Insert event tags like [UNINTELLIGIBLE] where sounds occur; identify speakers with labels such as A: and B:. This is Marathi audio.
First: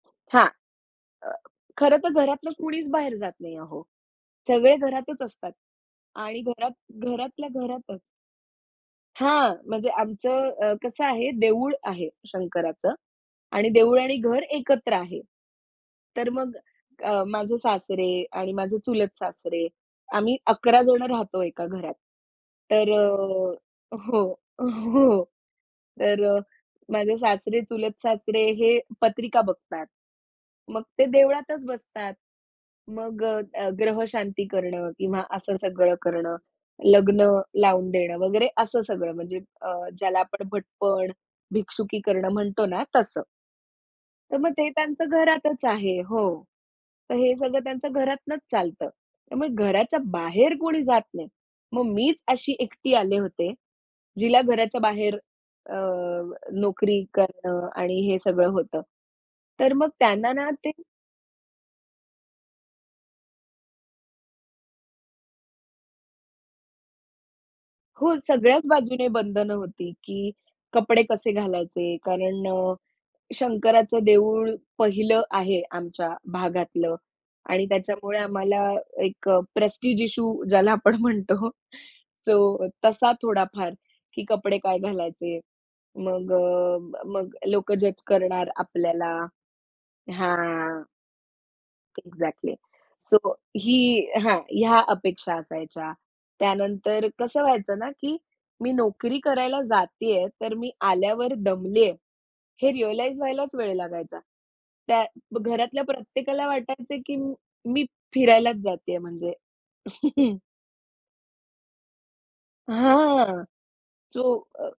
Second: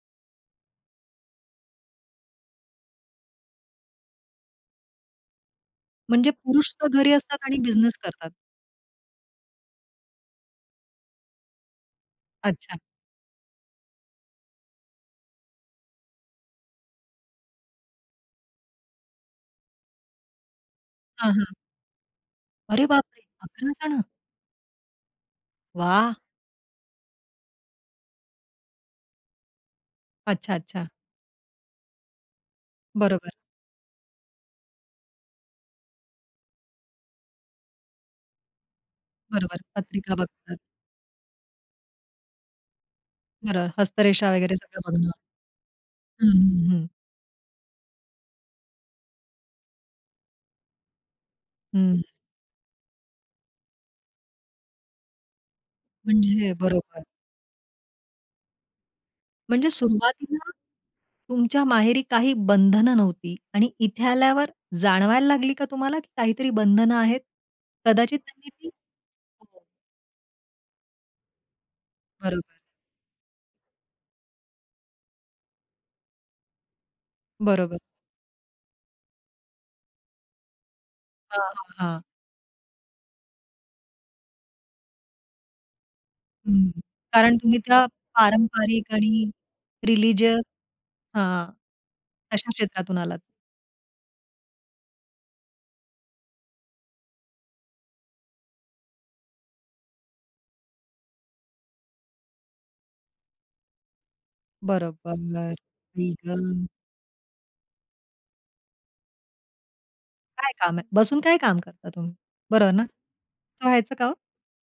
A: हां. अ, खरं तर घरातलं कुणीच बाहेर जात नाही अहो, सगळे घरातच असतात
B: म्हणजे
A: आणि
B: पुरुष तर
A: घरात
B: घरी असतात
A: घरातल्या
B: आणि बिझनेस
A: घरातच.
B: करतात.
A: हां, म्हणजे आमचं अ, कसं आहे, देऊळ आहे
B: अच्छा!
A: शंकराचं आणि देऊळ आणि घर एकत्र आहे. तर मग अ, माझे सासरे आणि माझे चुलत सासरे, आम्ही 11 जण
B: हां,
A: राहतो
B: हां.
A: एका घरात.
B: अरे
A: तर
B: बापरे! 11
A: अ, अ
B: जण.
A: हो, हो.
B: वाह!
A: तर अ, माझे सासरे, चुलत सासरे हे पत्रिका बघतात.
B: अच्छा,
A: मग
B: अच्छा.
A: ते देवळातच बसतात. मग
B: बरोबर.
A: अ, अ, ग्रहशांती करणं किंवा असं सगळं करणं, लग्न लावून देणं वगैरे, असं सगळं, म्हणजे
B: बरोबर
A: अ,
B: पत्रिका
A: ज्याला आपण
B: बघतात.
A: भटपण, भिक्षुकी करणं म्हणतो ना, तसं.
B: बरोबर हस्तरेषा
A: तर मग
B: वगैरे
A: ते
B: सगळं
A: त्यांचं
B: बघणं.
A: घरातच आहे
B: हं,
A: हो.
B: हं, हं.
A: तर हे सगळं त्यांच्या घरातूनच चालतं. त्यामुळे घराच्या बाहेर कोणी जात नाही. मग
B: हं.
A: मीच अशी एकटी आले होते, जिला घराच्या बाहेर अ,
B: म्हणजे अ,
A: नोकरी
B: बरोबर.
A: करणं आणि हे सगळं होतं.
B: म्हणजे
A: तर मग त्यांना ना
B: सुरुवातीला
A: ते
B: तुमच्या माहेरी काही बंधनं नव्हती आणि इथे आल्यावर जाणवायला लागली का तुम्हाला काहीतरी बंधनं आहेत?
A: हो,
B: कदाचित त्यांनी
A: सगळ्याच
B: ती
A: बाजूने बंधनं
B: [UNINTELLIGIBLE]
A: होती, की कपडे कसे घालायचे, कारण
B: बरोबर.
A: अ, शंकराचं देऊळ पहिलं आहे आमच्या भागातलं आणि
B: बरोबर.
A: त्याच्यामुळे आम्हाला एक अ, प्रेस्टीज इश्यू, ज्याला आपण
B: हां,
A: म्हणतो,
B: हां, हां.
A: सो, तसा थोडाफार, की कपडे काय घालायचे. मग
B: हं,
A: अ, मग
B: कारण तुम्ही
A: लोक
B: त्या
A: जज करणार
B: पारंपरिक
A: आपल्याला,
B: आणि रिलिजियस
A: हां.
B: हां, तशा
A: एक्झॅक्टली,
B: क्षेत्रातून
A: सो
B: आलात.
A: ही हां, ह्या अपेक्षा असायच्या. त्यानंतर कसं व्हायचं ना, की मी नोकरी करायला जातीये, तर मी आल्यावर दमलीये हे रिअलाईज व्हायलाच वेळ लागायचा. त्या
B: बरोबर.
A: घरातल्या
B: आई
A: प्रत्येकाला
B: गं!
A: वाटायचं की मी फिरायलाच जातीये, म्हणजे. [CHUCKLES]
B: "काय काम आहे? बसून काय काम करता तुम्ही?" बरोबर ना?
A: हां.
B: असं व्हायचं का ओ?
A: चो अ